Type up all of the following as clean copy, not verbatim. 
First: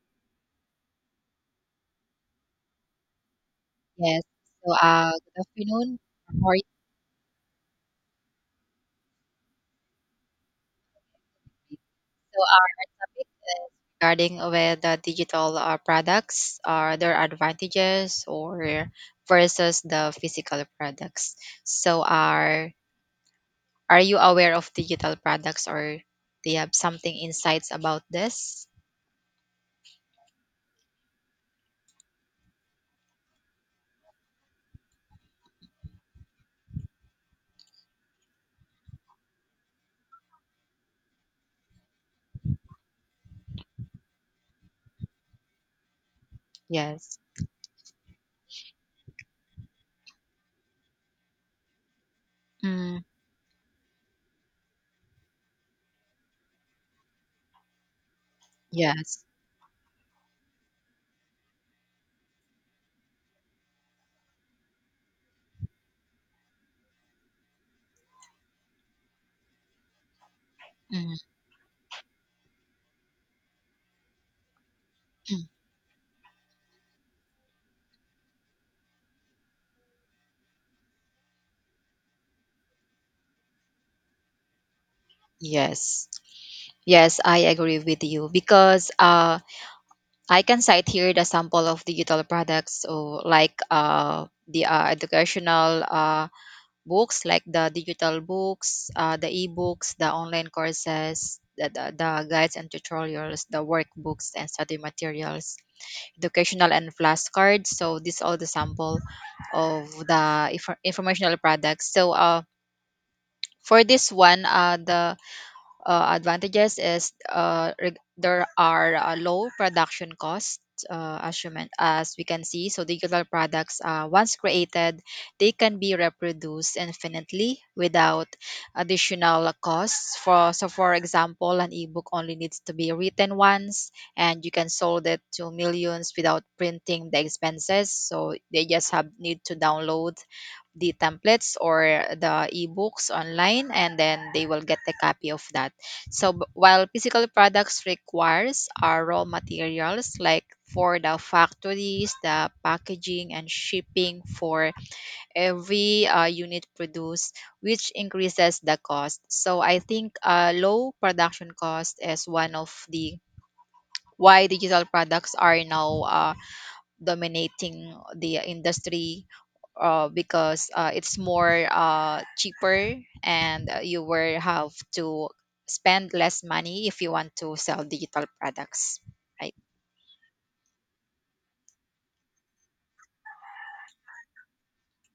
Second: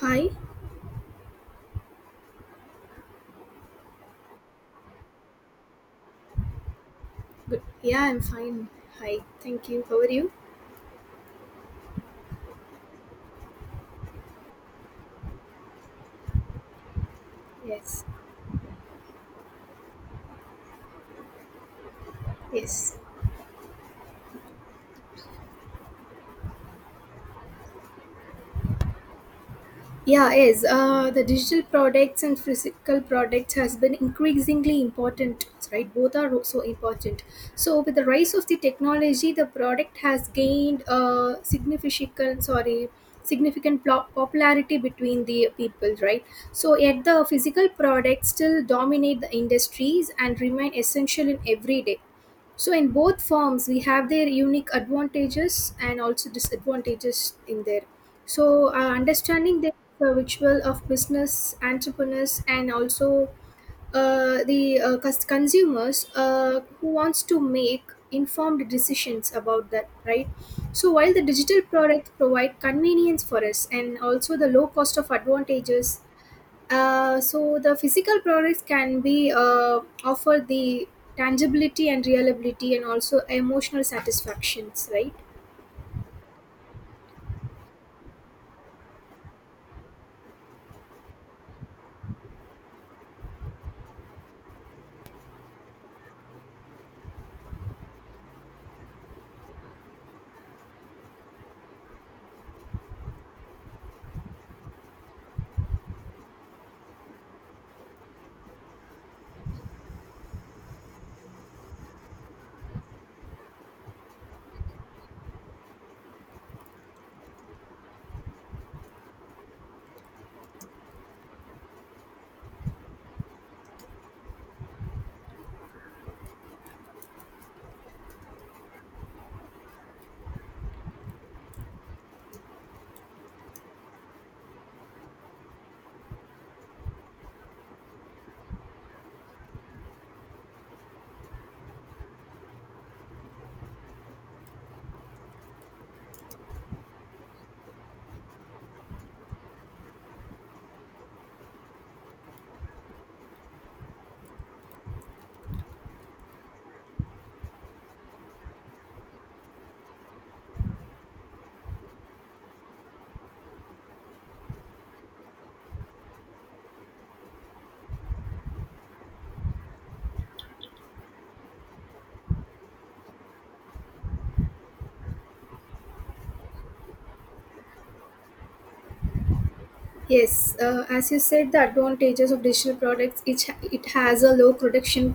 Hi. Yes. Good afternoon. How are you? Good. Yeah, I'm fine. Hi. Thank you. How are you? So, our topic is regarding with the digital products. Are their Yes. advantages or versus the physical products? So, are Yes. are you aware of digital products, or do you have something insights about this? Yeah, yes. The digital products and physical products has been increasingly important, right? Both are so important. So with the rise of the technology, the product has gained significant, sorry, significant popularity between the people, right? So yet Yes. the physical products still dominate the industries and remain essential in every day. So in Mm, both forms, we have their unique advantages and also disadvantages in there. Yes. Understanding the ritual of business entrepreneurs and also consumers who wants to make informed decisions about that, right? So, while Mm, the digital products provide convenience for us and also the low cost of advantages, so the physical products can be offer the tangibility and reliability and also emotional satisfactions, right? yes. Yes, I agree with you because I can cite here the sample of digital products, so like the educational books, like the digital books, the e-books, the online courses, the, the guides and tutorials, the workbooks and study materials, educational and flashcards. So this all the sample of the informational products. So for this one, the advantages is there are low production costs. As, as we can see, so digital products, once created, they can be reproduced infinitely without additional costs. For example, an ebook only needs to be written once, and you can sold it to millions without printing the expenses. So they just have need to download the templates or the ebooks online, and then they will get a copy of that. While physical products requires our raw materials, like for the factories, the packaging and shipping for every unit produced, which increases the cost. So I think low production cost is one of the why digital products are now dominating the industry, because it's more cheaper, and you will have to spend less money if you want to sell digital products, right? Yes, as you said, the advantages of digital products, it has a low production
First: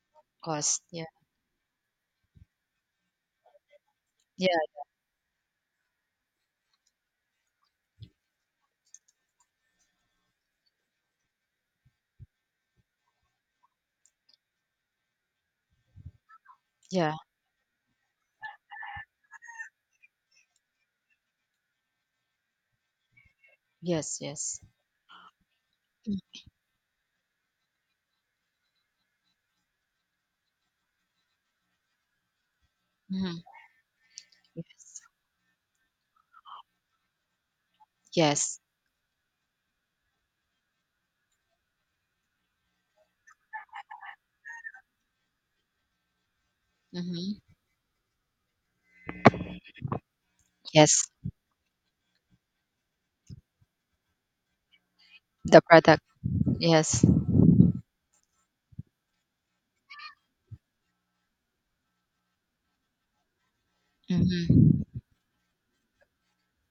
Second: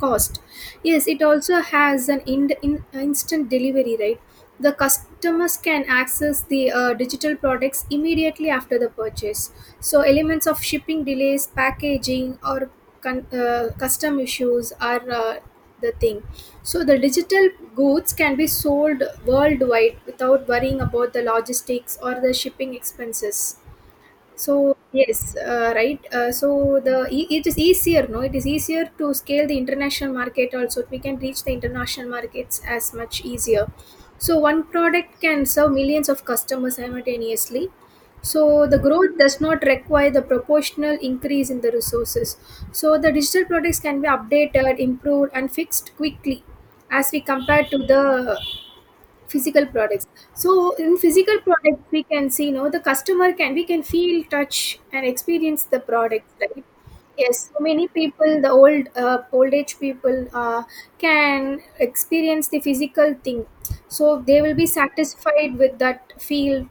cost. Cost, Yes, Yeah. it also has an instant delivery, right? Yeah, The customers can access the digital products immediately after the purchase. So, elements of shipping delays, packaging, or custom issues are the thing. So, the yeah. digital goods can be sold worldwide without worrying about the logistics or the shipping expenses. Yes, yes. Right. It is easier, no? It is easier to scale the international market. Also, we can reach the international markets as much Mm-hmm. easier. So one Yes, product can serve millions of customers simultaneously. yes. So the growth does not require the proportional increase in the resources. So the digital products can be updated, improved, and fixed quickly as we Mm-hmm. compare to the physical products. So in Yes, physical products, we can see, you know, the customer can, we can feel, touch, and the experience the product. product, right? Yes. Yes, so many people, the old age people can experience the physical thing, so they will be Mm-hmm. satisfied with that feel.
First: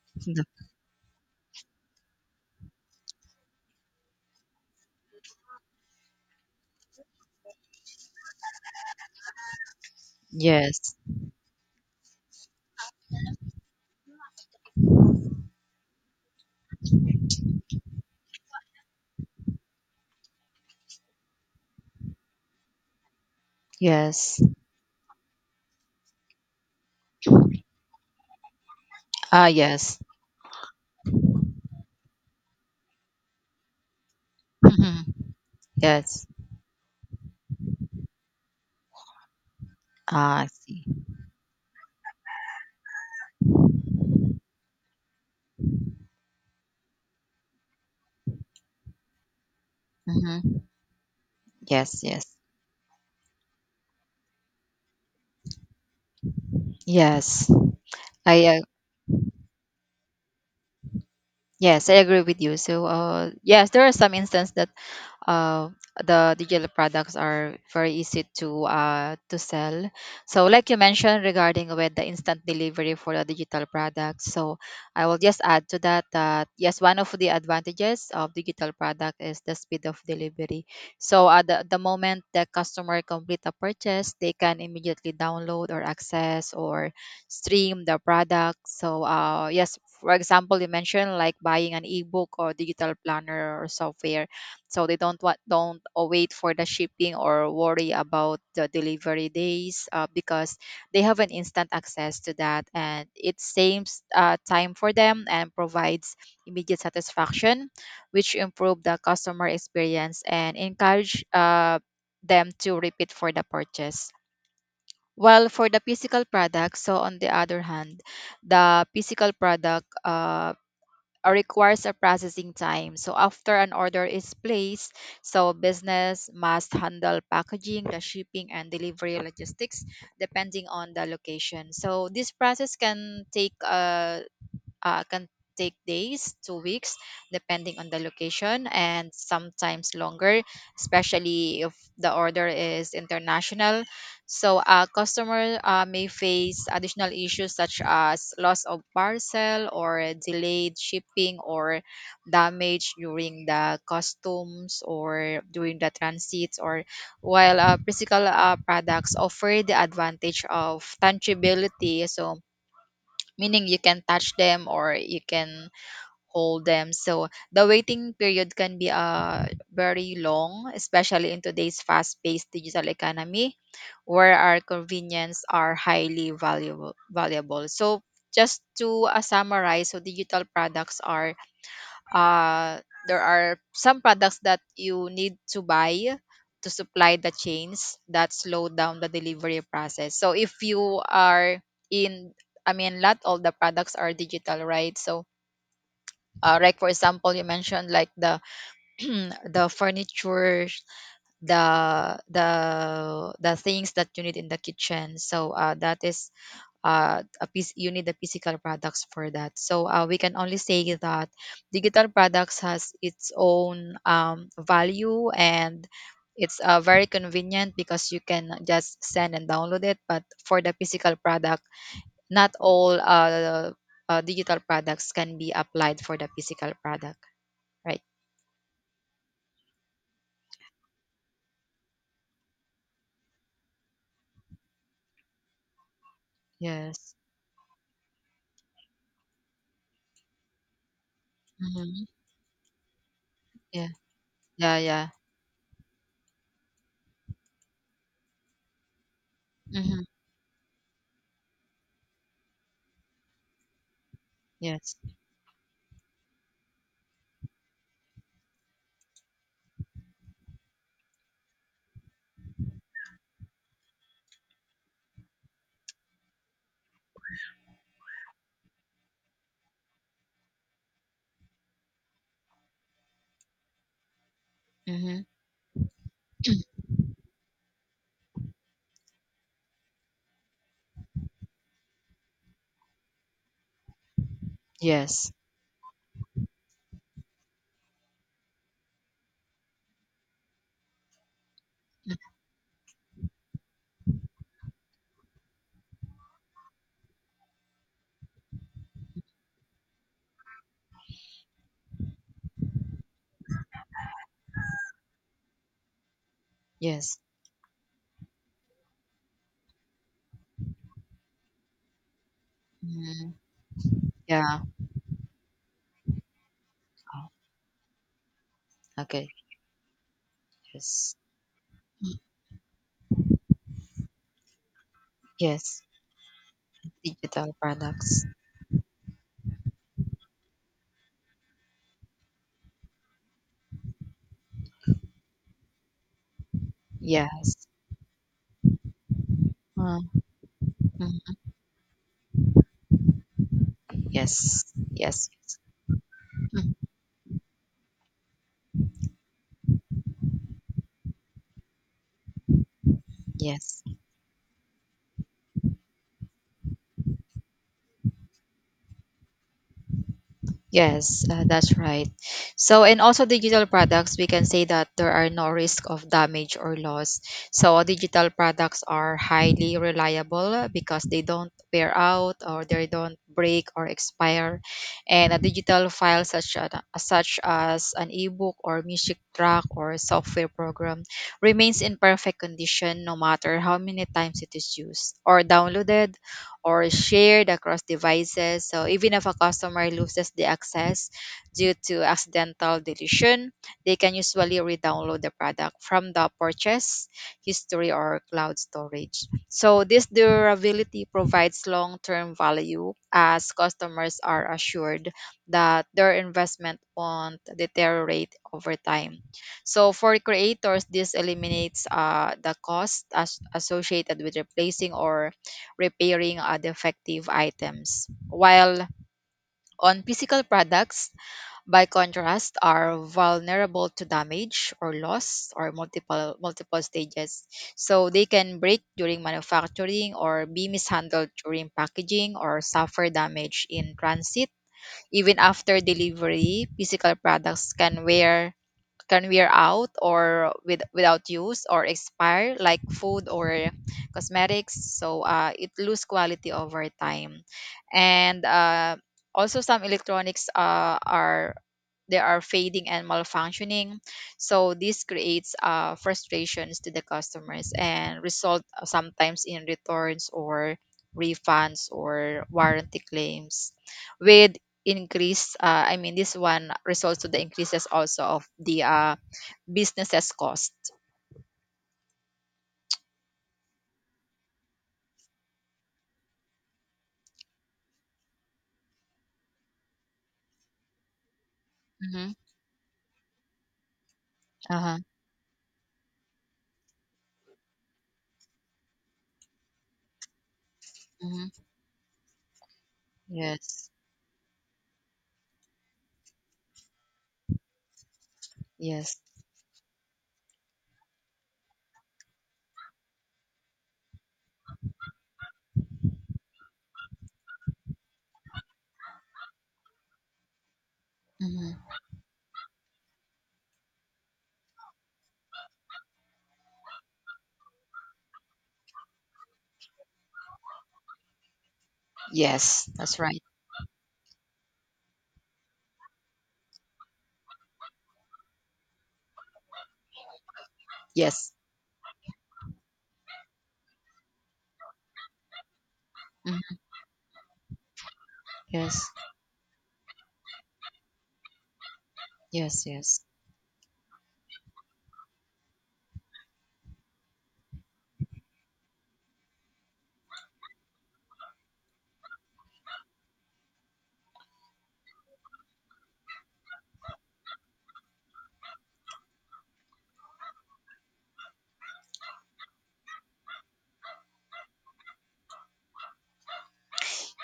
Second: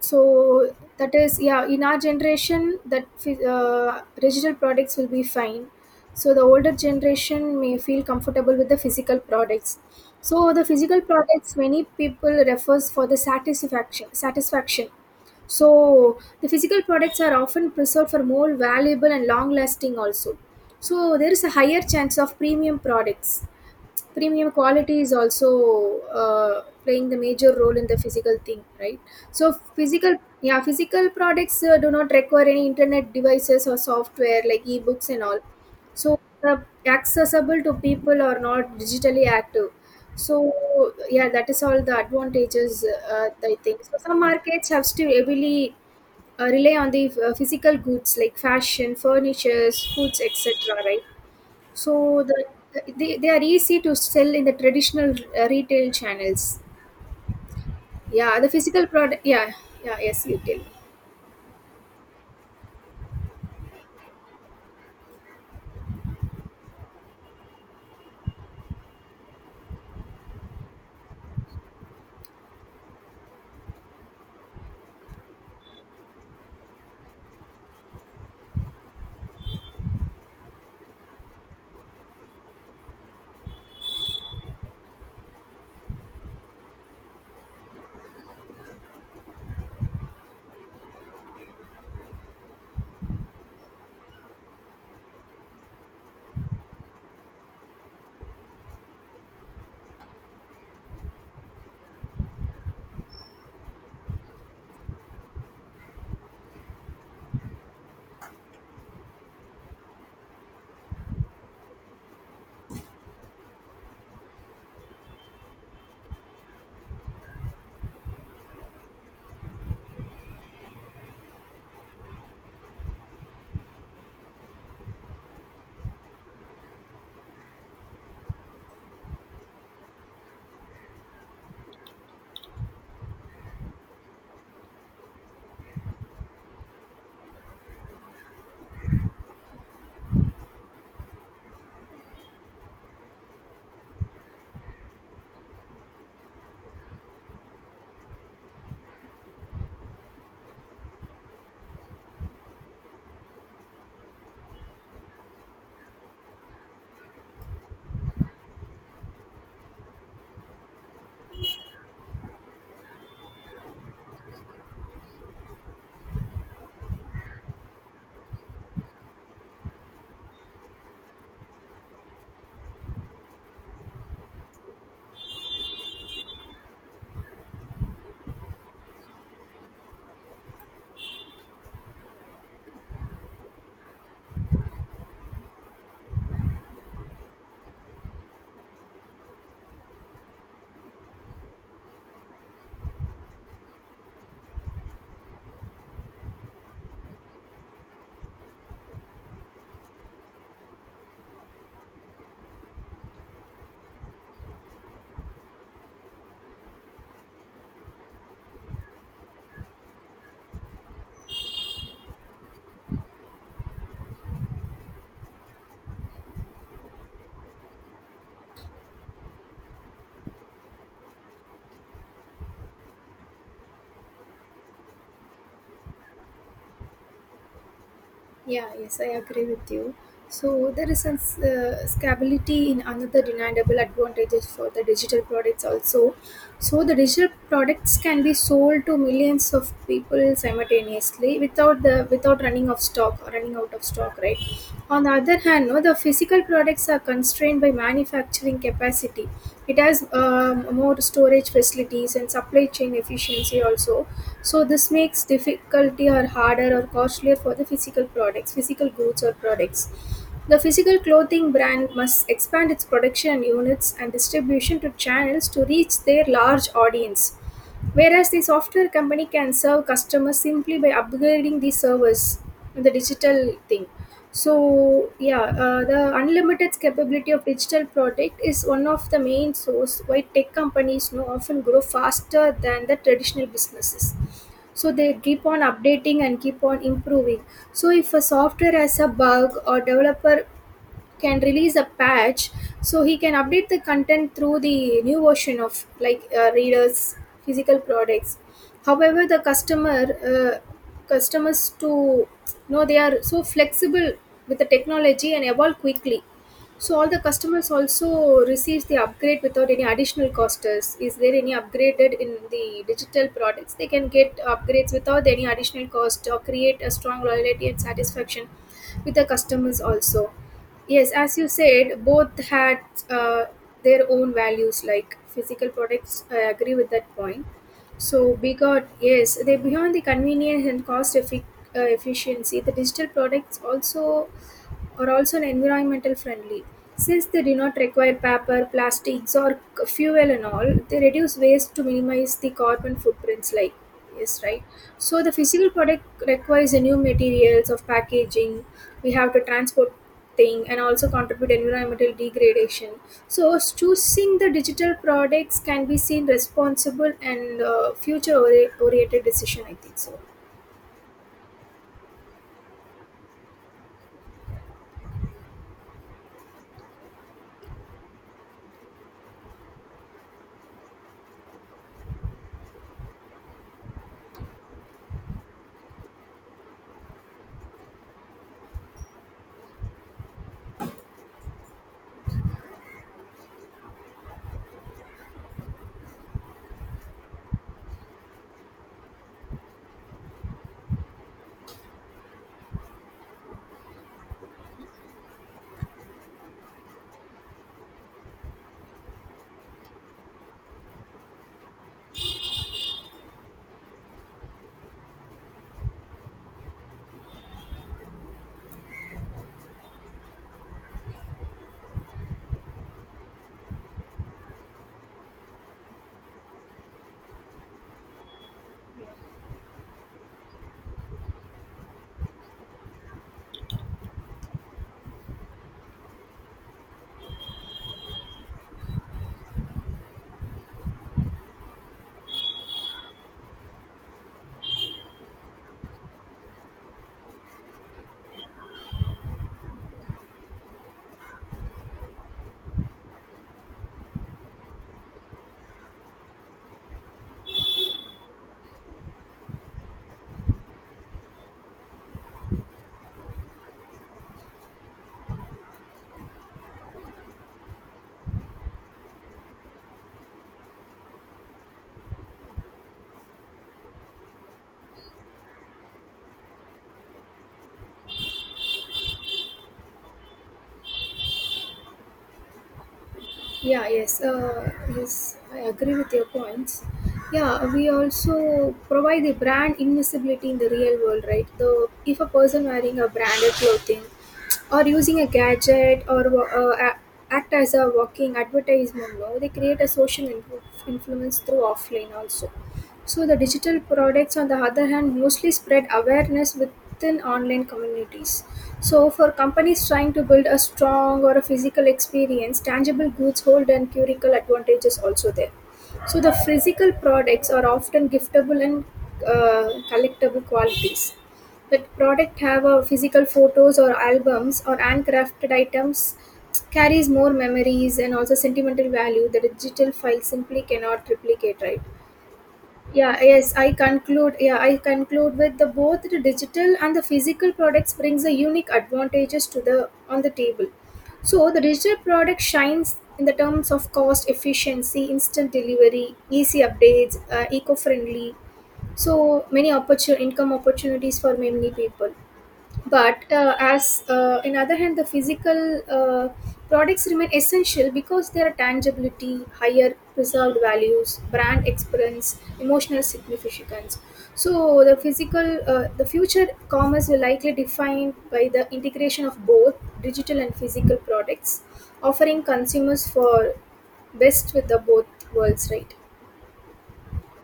So that is, yeah, in our generation that digital products will be fine. So the older generation may feel comfortable with the physical products. So the Yes, physical products, many people refers for the satisfaction. So the physical products are often preserved for more valuable and long lasting also. So there is a higher chance of premium products. yes. Premium quality is also playing the major role in the physical thing, right? Ah, So yes. physical, yeah, physical products do not require any internet devices or software like Mm-hmm. ebooks and all. So Yes. the accessible to people are not digitally active. So Ah, I see. yeah, that is all the advantages. I think so some markets have still heavily rely on the physical goods like fashion, furnitures, foods, Mm-hmm. etc., right? Yes, So yes. they are easy to sell in the traditional retail channels. Yes, Yeah, I the physical product, yeah. Yeah, yes, you tell. yes, I agree with you. So, yes, there are some instances that uh, the digital products are very easy to sell. So, like you mentioned regarding with the instant delivery for the digital products, so I will just add to that that yes, one of the advantages of digital product is the speed of delivery. So, at the moment the customer complete a purchase, they can immediately download or access or stream the product. So, yes, for example, you mentioned like buying an ebook or digital planner or software, so they don't wait for the shipping or worry about the delivery days, because they have an instant access to that, and it saves time for them and provides immediate satisfaction, which improve the customer experience and encourage them to repeat for the purchase. While for the physical product, so on the other hand, the physical product requires a processing time. So after an order is placed, so business must handle packaging, the shipping and delivery logistics depending on the location. So this process can take days 2 weeks depending on the location, and sometimes longer, especially if the order is international. So a customer may face additional issues such as loss of parcel or delayed shipping or damage during the customs or during the transits. Or while physical products offer the advantage of tangibility, so meaning you can touch them or you can hold them. So the waiting period can be very long, especially in today's fast-paced digital economy where our convenience are highly valuable. So just to summarize, so digital products are uh, there are some products that you need to buy to supply the chains that slow down the delivery process. So if you are in, I mean, not all the products are digital, right? So, like for example, you mentioned like the the furniture, the the things that you need in the kitchen. So that is a piece you need the physical products for that. So we can only say that digital products has its own value, and it's very convenient because you can just send and download it. But for the physical product, not all digital products can be applied for the physical product, right? Yeah, yes, I agree with you. So there is some scalability in another deniable advantages for the digital products also. So the Yes. digital products can be sold to millions of people simultaneously Mm-hmm. without running of stock or running out of Yeah. stock, right? Yeah, On yeah. the other hand, no, the physical products are constrained by manufacturing capacity. It Mm-hmm. has more storage facilities and supply chain efficiency also. So this Yes. makes difficulty or harder or costlier for the physical products, physical goods or products. The physical clothing brand must expand its production units and distribution to channels to reach their large audience, whereas the software company can serve customers simply by upgrading the servers and the digital thing. Mm-hmm. The unlimited capability of digital product is one of the main source why tech companies now often grow faster than the traditional businesses. So they Yes, keep on updating and keep on improving. So if a software has a bug or developer can release a patch, so he can update the content through the new version of like readers. Physical products, however, the uh, customers, to you know, they are so flexible with the technology and evolve quickly. So all the yes. customers also receives the upgrade without any additional costs. Is there any upgraded in the digital Mm-hmm. products? They can get Yeah. upgrades without any additional cost or create a strong Oh, loyalty and satisfaction with the okay. customers also. Yes, Yes. as you said, both had uh, their own values, like physical Yes, products. I agree with that point. digital products. So, Bigot, yes, they beyond the convenience and cost efficiency. The digital products also are also environmental friendly. Since they do Yes. not require paper, plastics, or Mm, fuel and all, they mm. reduce waste to minimize the carbon footprints. Like yes, right. Yes. So Yes. the Yes. physical product requires Mm, a new materials of packaging. We have to transport thing and also contribute environmental degradation. So yes. choosing the digital products can be seen responsible and future oriented decision. I think so. Yes, that's right. So, and also digital products, we can say that there are no risk of damage or loss. So, digital products are highly reliable because they don't wear out, or they don't break or expire. And a digital file such as an ebook or music track or a software program remains in perfect condition no matter how many times it is used or downloaded or shared across devices. So even if a customer loses the access due to accidental deletion, they can usually re-download the product from the purchase history or cloud storage. So this durability provides long-term value, as customers are assured that their investment won't deteriorate over time. So for creators, this eliminates the cost associated with replacing or repairing defective items. While on physical products, by contrast, are vulnerable to damage or loss or multiple stages. So they can break during manufacturing or be mishandled during packaging or suffer damage in transit. Even after delivery, physical products can wear out or with without use or expire, like food or cosmetics. So it lose quality over time, and also some electronics are they are fading and malfunctioning. So this creates frustrations to the customers, and result sometimes in returns or refunds or warranty claims with increase I mean, this one results to the increases also of the businesses cost. Yeah, yes, uh, yes, I agree with your points. Yeah, we also provide the brand invisibility in the real world, right? The if a Mm-hmm. person wearing a branded clothing or Uh-huh. using a gadget or act as a walking advertisement, no, they create a social influence through Mm-hmm. offline also. So the digital Yes. products on the other hand mostly spread awareness within online communities. So Yes. for companies trying to build a strong or a physical experience, tangible goods hold an curical advantages also there. So the physical products are often giftable and collectible qualities. That Mm-hmm. product have a physical photos or albums or handcrafted items carries more memories and also sentimental value the digital file simply cannot replicate, right? Yes. That's Yeah, right. yes, I conclude. Yeah, I conclude with the both the digital and the physical products brings a unique advantages to the on the table. So Yes. the digital product shines in the terms of cost efficiency, instant delivery, easy Hmm. updates, eco-friendly. Yes. So many income opportunities for many people, Yes. Yes. but as in other hand, the physical products remain essential because their tangibility, higher preserved values, brand experience, emotional significance. So the physical, the future commerce will likely defined by the integration of both digital and physical products, offering consumers for best with the both worlds, right?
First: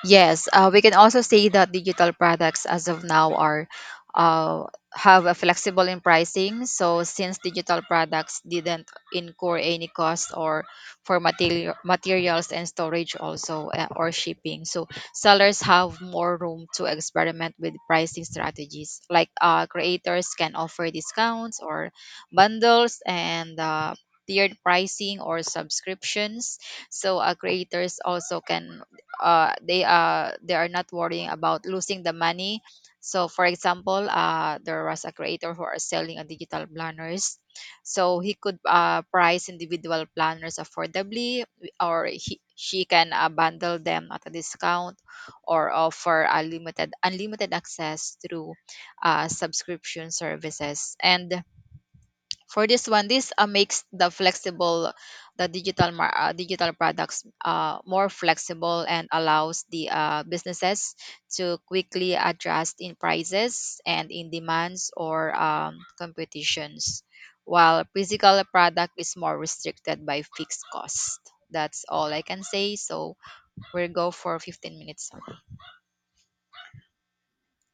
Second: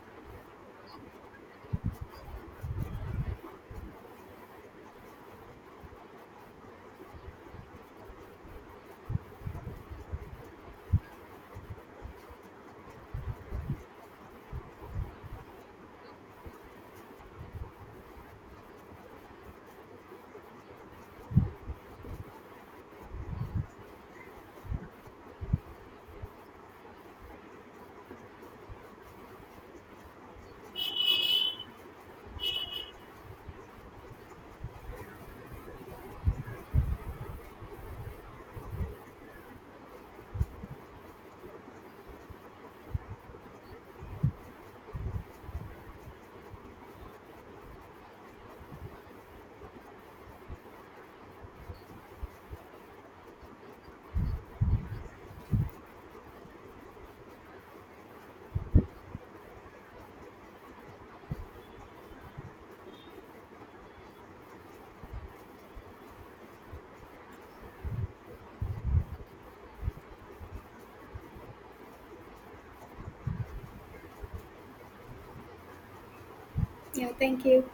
Yes, we can also say that digital products as of now are uh, have a flexible in pricing. So since digital products didn't incur any cost or for materials and storage also or shipping, so sellers have more room to experiment with pricing strategies. Like creators can offer discounts or bundles and tiered pricing or subscriptions. So creators also can they are not worrying about losing the money. So, for example, there was a creator who are selling a digital planners. So he could price individual planners affordably, or she can bundle them at a discount, or offer a limited unlimited access through subscription services. And for this one, this makes the flexible the digital products more flexible, and allows the businesses to quickly adjust in prices and in demands or competitions. While physical product is more restricted by fixed cost. That's all I can say. So we'll go for 15 minutes. Yeah, thank you.